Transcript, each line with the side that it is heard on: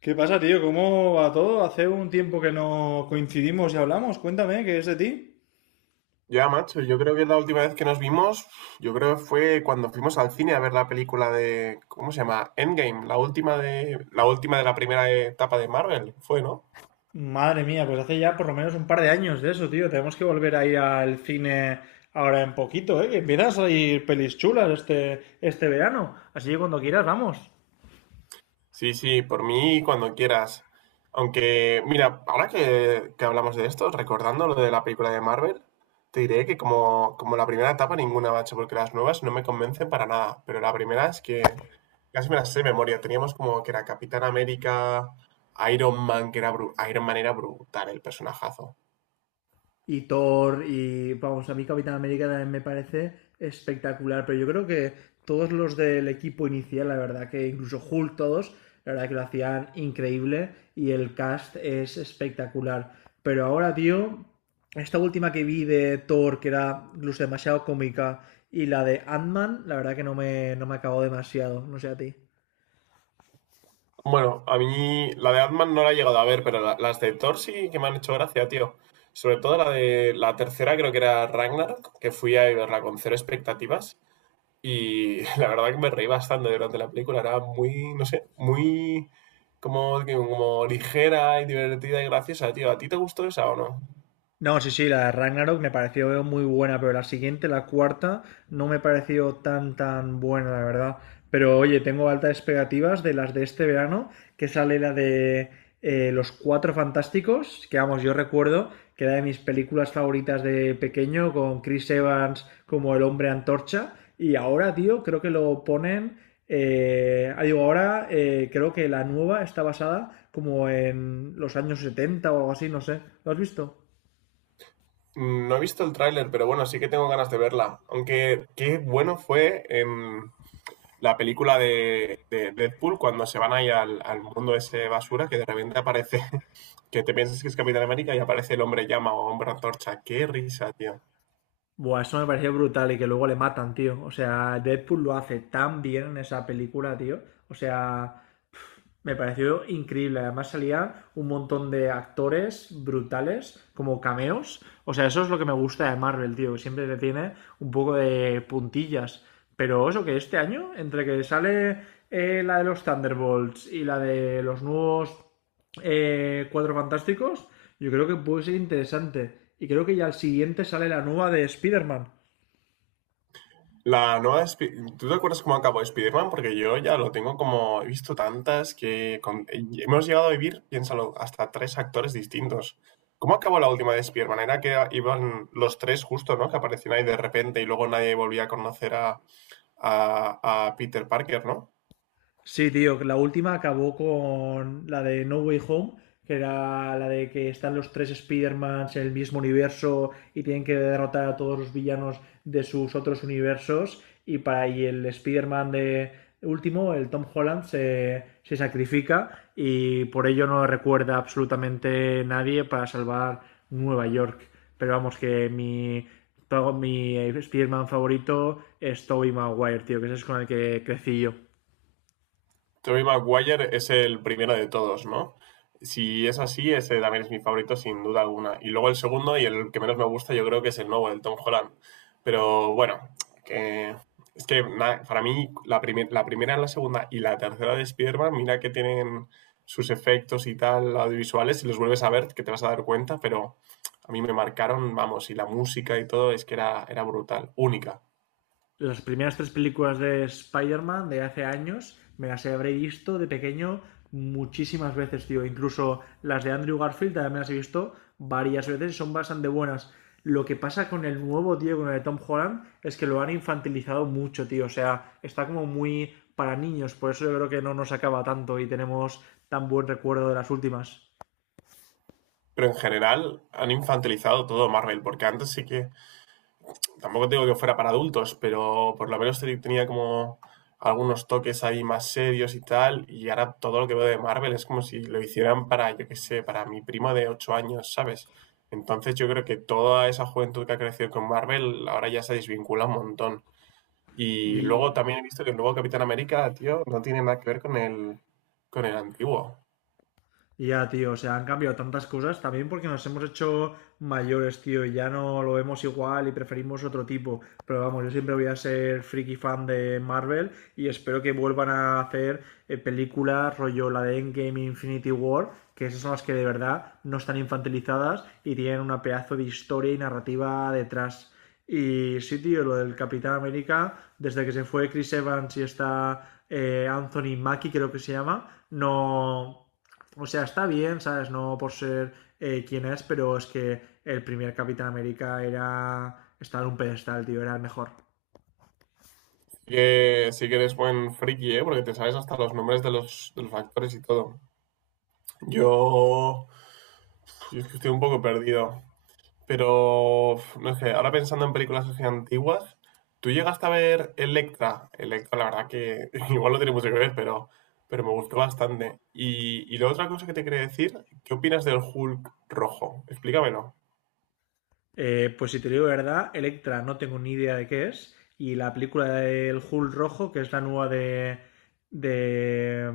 left: ¿Qué pasa, tío? ¿Cómo va todo? Hace un tiempo que no coincidimos y hablamos. Cuéntame, ¿qué es de ti?
right: Ya, macho, yo creo que la última vez que nos vimos, yo creo que fue cuando fuimos al cine a ver la película de, ¿cómo se llama? Endgame, la última de la primera etapa de Marvel, fue, ¿no?
left: Madre mía, pues hace ya por lo menos un par de años de eso, tío. Tenemos que volver a ir al cine ahora en poquito, ¿eh? Que empiezan a salir pelis chulas este verano. Así que cuando quieras, vamos.
right: Sí, sí, por mí cuando quieras. Aunque, mira, ahora que hablamos de esto, recordando lo de la película de Marvel, te diré que como la primera etapa ninguna, macho, porque las nuevas no me convencen para nada. Pero la primera es que casi me las sé de memoria. Teníamos como que era Capitán América, Iron Man, que era Iron Man era brutal el personajazo.
left: Y Thor y vamos, a mí Capitán América también me parece espectacular, pero yo creo que todos los del equipo inicial, la verdad que incluso Hulk todos, la verdad que lo hacían increíble y el cast es espectacular. Pero ahora, tío, esta última que vi de Thor, que era incluso demasiado cómica, y la de Ant-Man, la verdad que no me acabó demasiado, no sé a ti.
right: Bueno, a mí la de Ant-Man no la he llegado a ver, pero las de Thor sí que me han hecho gracia, tío. Sobre todo la de la tercera, creo que era Ragnarok, que fui a verla con cero expectativas y la verdad que me reí bastante durante la película. Era muy, no sé, muy como ligera y divertida y graciosa, tío. ¿A ti te gustó esa o no?
left: No, sí, sí, la de Ragnarok me pareció muy buena, pero la siguiente, la cuarta, no me pareció tan, tan buena, la verdad. Pero oye, tengo altas expectativas de las de este verano, que sale la de Los Cuatro Fantásticos, que vamos, yo recuerdo que era de mis películas favoritas de pequeño, con Chris Evans como el hombre antorcha, y ahora, tío, creo que lo ponen... digo, ahora creo que la nueva está basada como en los años 70 o algo así, no sé. ¿Lo has visto?
right: No he visto el tráiler, pero bueno, sí que tengo ganas de verla. Aunque qué bueno fue en la película de Deadpool cuando se van ahí al mundo ese basura que de repente aparece, que te piensas que es Capitán América y aparece el hombre llama o hombre antorcha. Qué risa, tío.
left: Buah, eso me pareció brutal y que luego le matan, tío. O sea, Deadpool lo hace tan bien en esa película, tío. O sea, me pareció increíble. Además salían un montón de actores brutales como cameos. O sea, eso es lo que me gusta de Marvel, tío, que siempre te tiene un poco de puntillas. Pero eso que este año, entre que sale la de los Thunderbolts y la de los nuevos Cuatro Fantásticos, yo creo que puede ser interesante. Y creo que ya al siguiente sale la nueva de Spider-Man.
right: La nueva. ¿Tú te acuerdas cómo acabó Spider-Man? Porque yo ya lo tengo como. He visto tantas que. Hemos llegado a vivir, piénsalo, hasta tres actores distintos. ¿Cómo acabó la última de Spider-Man? Era que iban los tres justo, ¿no? Que aparecían ahí de repente y luego nadie volvía a conocer a, a Peter Parker, ¿no?
left: Sí, tío, que la última acabó con la de No Way Home, que era la de que están los tres Spider-Mans en el mismo universo y tienen que derrotar a todos los villanos de sus otros universos. Y para ahí el Spider-Man de último, el Tom Holland, se sacrifica y por ello no recuerda absolutamente nadie para salvar Nueva York. Pero vamos, que mi Spider-Man favorito es Tobey Maguire, tío, que ese es con el que crecí yo.
right: Tobey Maguire es el primero de todos, ¿no? Si es así, ese también es mi favorito sin duda alguna. Y luego el segundo y el que menos me gusta yo creo que es el nuevo, el Tom Holland. Pero bueno, que... es que para mí la primera, la segunda y la tercera de Spider-Man, mira que tienen sus efectos y tal audiovisuales, si los vuelves a ver que te vas a dar cuenta, pero a mí me marcaron, vamos, y la música y todo es que era brutal, única.
left: Las primeras tres películas de Spider-Man de hace años me las habré visto de pequeño muchísimas veces, tío. Incluso las de Andrew Garfield también me las he visto varias veces y son bastante buenas. Lo que pasa con el nuevo, tío, con el de Tom Holland, es que lo han infantilizado mucho, tío. O sea, está como muy para niños. Por eso yo creo que no nos acaba tanto y tenemos tan buen recuerdo de las últimas.
right: Pero en general han infantilizado todo Marvel, porque antes sí que tampoco digo que fuera para adultos, pero por lo menos tenía como algunos toques ahí más serios y tal, y ahora todo lo que veo de Marvel es como si lo hicieran para, yo qué sé, para mi primo de 8 años, ¿sabes? Entonces yo creo que toda esa juventud que ha crecido con Marvel ahora ya se desvincula un montón. Y luego
left: Y
right: también he visto que el nuevo Capitán América, tío, no tiene nada que ver con el antiguo.
left: ya, tío, o sea, han cambiado tantas cosas también porque nos hemos hecho mayores, tío, y ya no lo vemos igual y preferimos otro tipo. Pero vamos, yo siempre voy a ser friki fan de Marvel y espero que vuelvan a hacer películas rollo la de Endgame Infinity War, que esas son las que de verdad no están infantilizadas y tienen una pedazo de historia y narrativa detrás. Y sí, tío, lo del Capitán América, desde que se fue Chris Evans y está Anthony Mackie, creo que se llama, no o sea, está bien, ¿sabes? No por ser quien es, pero es que el primer Capitán América era. Estaba en un pedestal, tío, era el mejor.
right: Sí que eres buen friki, ¿eh? Porque te sabes hasta los nombres de los actores y todo. Yo... Yo es que estoy un poco perdido. Pero, uf, no sé, ahora pensando en películas así antiguas, ¿tú llegaste a ver Electra? Electra, la verdad que igual no tiene mucho que ver, pero me gustó bastante. Y la otra cosa que te quería decir, ¿qué opinas del Hulk rojo? Explícamelo.
left: Pues si te digo la verdad, Electra no tengo ni idea de qué es. Y la película del Hulk rojo, que es la nueva de, de.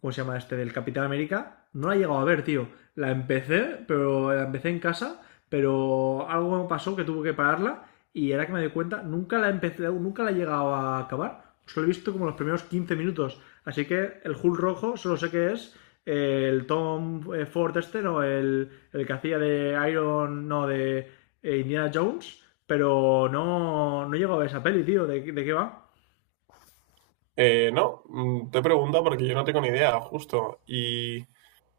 left: ¿Cómo se llama este? Del Capitán América. No la he llegado a ver, tío. La empecé, pero la empecé en casa, pero algo me pasó que tuve que pararla y era que me di cuenta, nunca la empecé, nunca la he llegado a acabar. Solo he visto como los primeros 15 minutos. Así que el Hulk rojo solo sé que es el Tom Ford este, ¿no? El que hacía de Iron, no, de Indiana Jones, pero no, no he llegado a ver esa peli, tío, ¿de qué va?
right: No, te pregunto porque yo no tengo ni idea, justo. Y,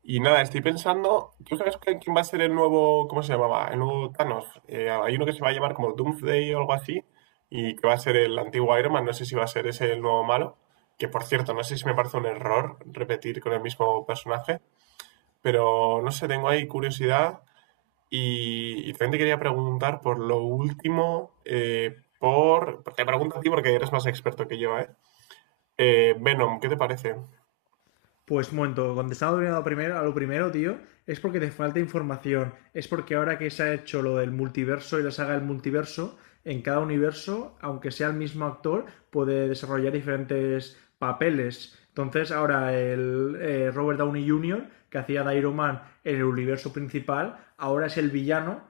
right: y nada, estoy pensando, ¿tú sabes quién va a ser el nuevo, cómo se llamaba? El nuevo Thanos. Hay uno que se va a llamar como Doomsday o algo así, y que va a ser el antiguo Iron Man, no sé si va a ser ese el nuevo malo, que por cierto, no sé si me parece un error repetir con el mismo personaje, pero no sé, tengo ahí curiosidad y también te quería preguntar por lo último, por... Te pregunto a ti porque eres más experto que yo, ¿eh? Venom, ¿qué te parece?
left: Pues un momento, contestando a lo primero, tío, es porque te falta información. Es porque ahora que se ha hecho lo del multiverso y la saga del multiverso, en cada universo, aunque sea el mismo actor, puede desarrollar diferentes papeles. Entonces, ahora el Robert Downey Jr., que hacía de Iron Man en el universo principal, ahora es el villano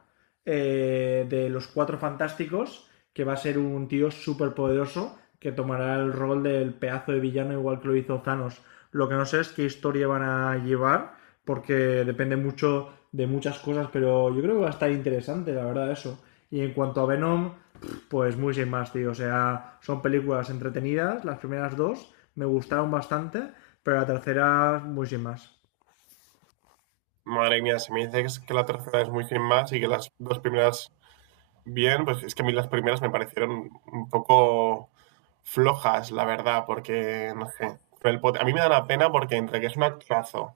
left: de los cuatro fantásticos, que va a ser un tío súper poderoso que tomará el rol del pedazo de villano igual que lo hizo Thanos. Lo que no sé es qué historia van a llevar, porque depende mucho de muchas cosas, pero yo creo que va a estar interesante, la verdad, eso. Y en cuanto a Venom, pues muy sin más, tío. O sea, son películas entretenidas, las primeras dos me gustaron bastante, pero la tercera muy sin más.
right: Madre mía, se me dice que que la tercera es muy sin más y que las dos primeras. Bien, pues es que a mí las primeras me parecieron un poco flojas, la verdad, porque, no sé, con el a mí me da la pena porque entre que es un actorazo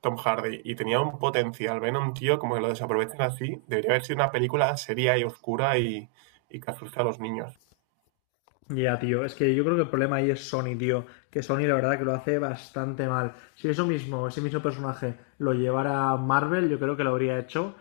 right: Tom Hardy y tenía un potencial, ven a un tío como que lo desaprovechan así, debería haber sido una película seria y oscura y que asusta a los niños.
left: Ya, yeah, tío, es que yo creo que el problema ahí es Sony, tío. Que Sony la verdad que lo hace bastante mal. Si eso mismo, ese mismo personaje lo llevara Marvel, yo creo que lo habría hecho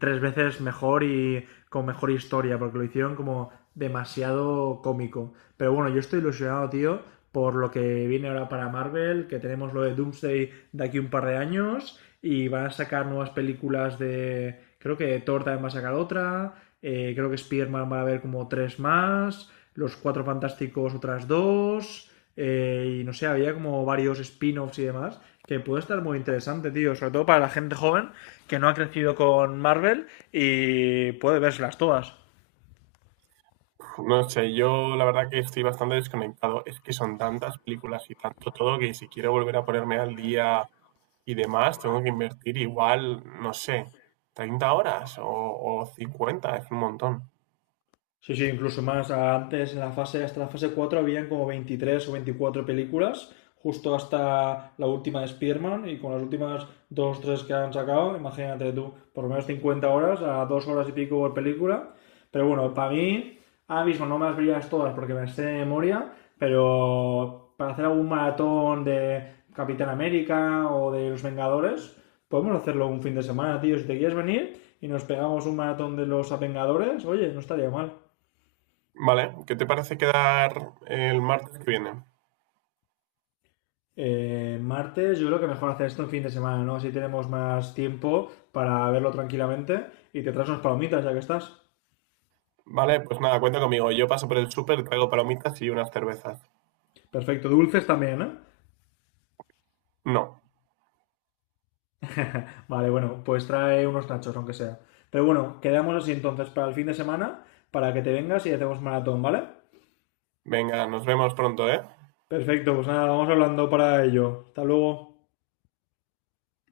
left: tres veces mejor y con mejor historia, porque lo hicieron como demasiado cómico. Pero bueno, yo estoy ilusionado, tío, por lo que viene ahora para Marvel, que tenemos lo de Doomsday de aquí un par de años y van a sacar nuevas películas de... Creo que Thor también va a sacar otra, creo que Spider-Man va a haber como tres más. Los Cuatro Fantásticos otras dos, y no sé, había como varios spin-offs y demás, que puede estar muy interesante, tío, sobre todo para la gente joven que no ha crecido con Marvel y puede verlas todas.
right: No sé, yo la verdad que estoy bastante desconectado. Es que son tantas películas y tanto todo que si quiero volver a ponerme al día y demás, tengo que invertir igual, no sé, 30 horas o 50 horas, es un montón.
left: Sí, sí, incluso más. Antes, en la fase, hasta la fase 4 habían como 23 o 24 películas, justo hasta la última de Spearman, y con las últimas dos o tres que han sacado, imagínate tú, por lo menos 50 horas, a 2 horas y pico por película. Pero bueno, para mí, ahora mismo no me las verías todas porque me las sé de memoria, pero para hacer algún maratón de Capitán América o de Los Vengadores, podemos hacerlo un fin de semana, tío. Si te quieres venir y nos pegamos un maratón de los Vengadores, oye, no estaría mal.
right: Vale, ¿qué te parece quedar el martes que viene?
left: Martes, yo creo que mejor hacer esto en fin de semana, ¿no? Así tenemos más tiempo para verlo tranquilamente y te traes unas palomitas ya que estás.
right: Vale, pues nada, cuenta conmigo. Yo paso por el súper, traigo palomitas y unas cervezas.
left: Perfecto, dulces también, ¿eh?
right: No.
left: Vale, bueno, pues trae unos nachos, aunque sea. Pero bueno, quedamos así entonces para el fin de semana, para que te vengas y hacemos maratón, ¿vale?
right: Venga, nos vemos pronto, ¿eh?
left: Perfecto, pues nada, vamos hablando para ello. Hasta luego.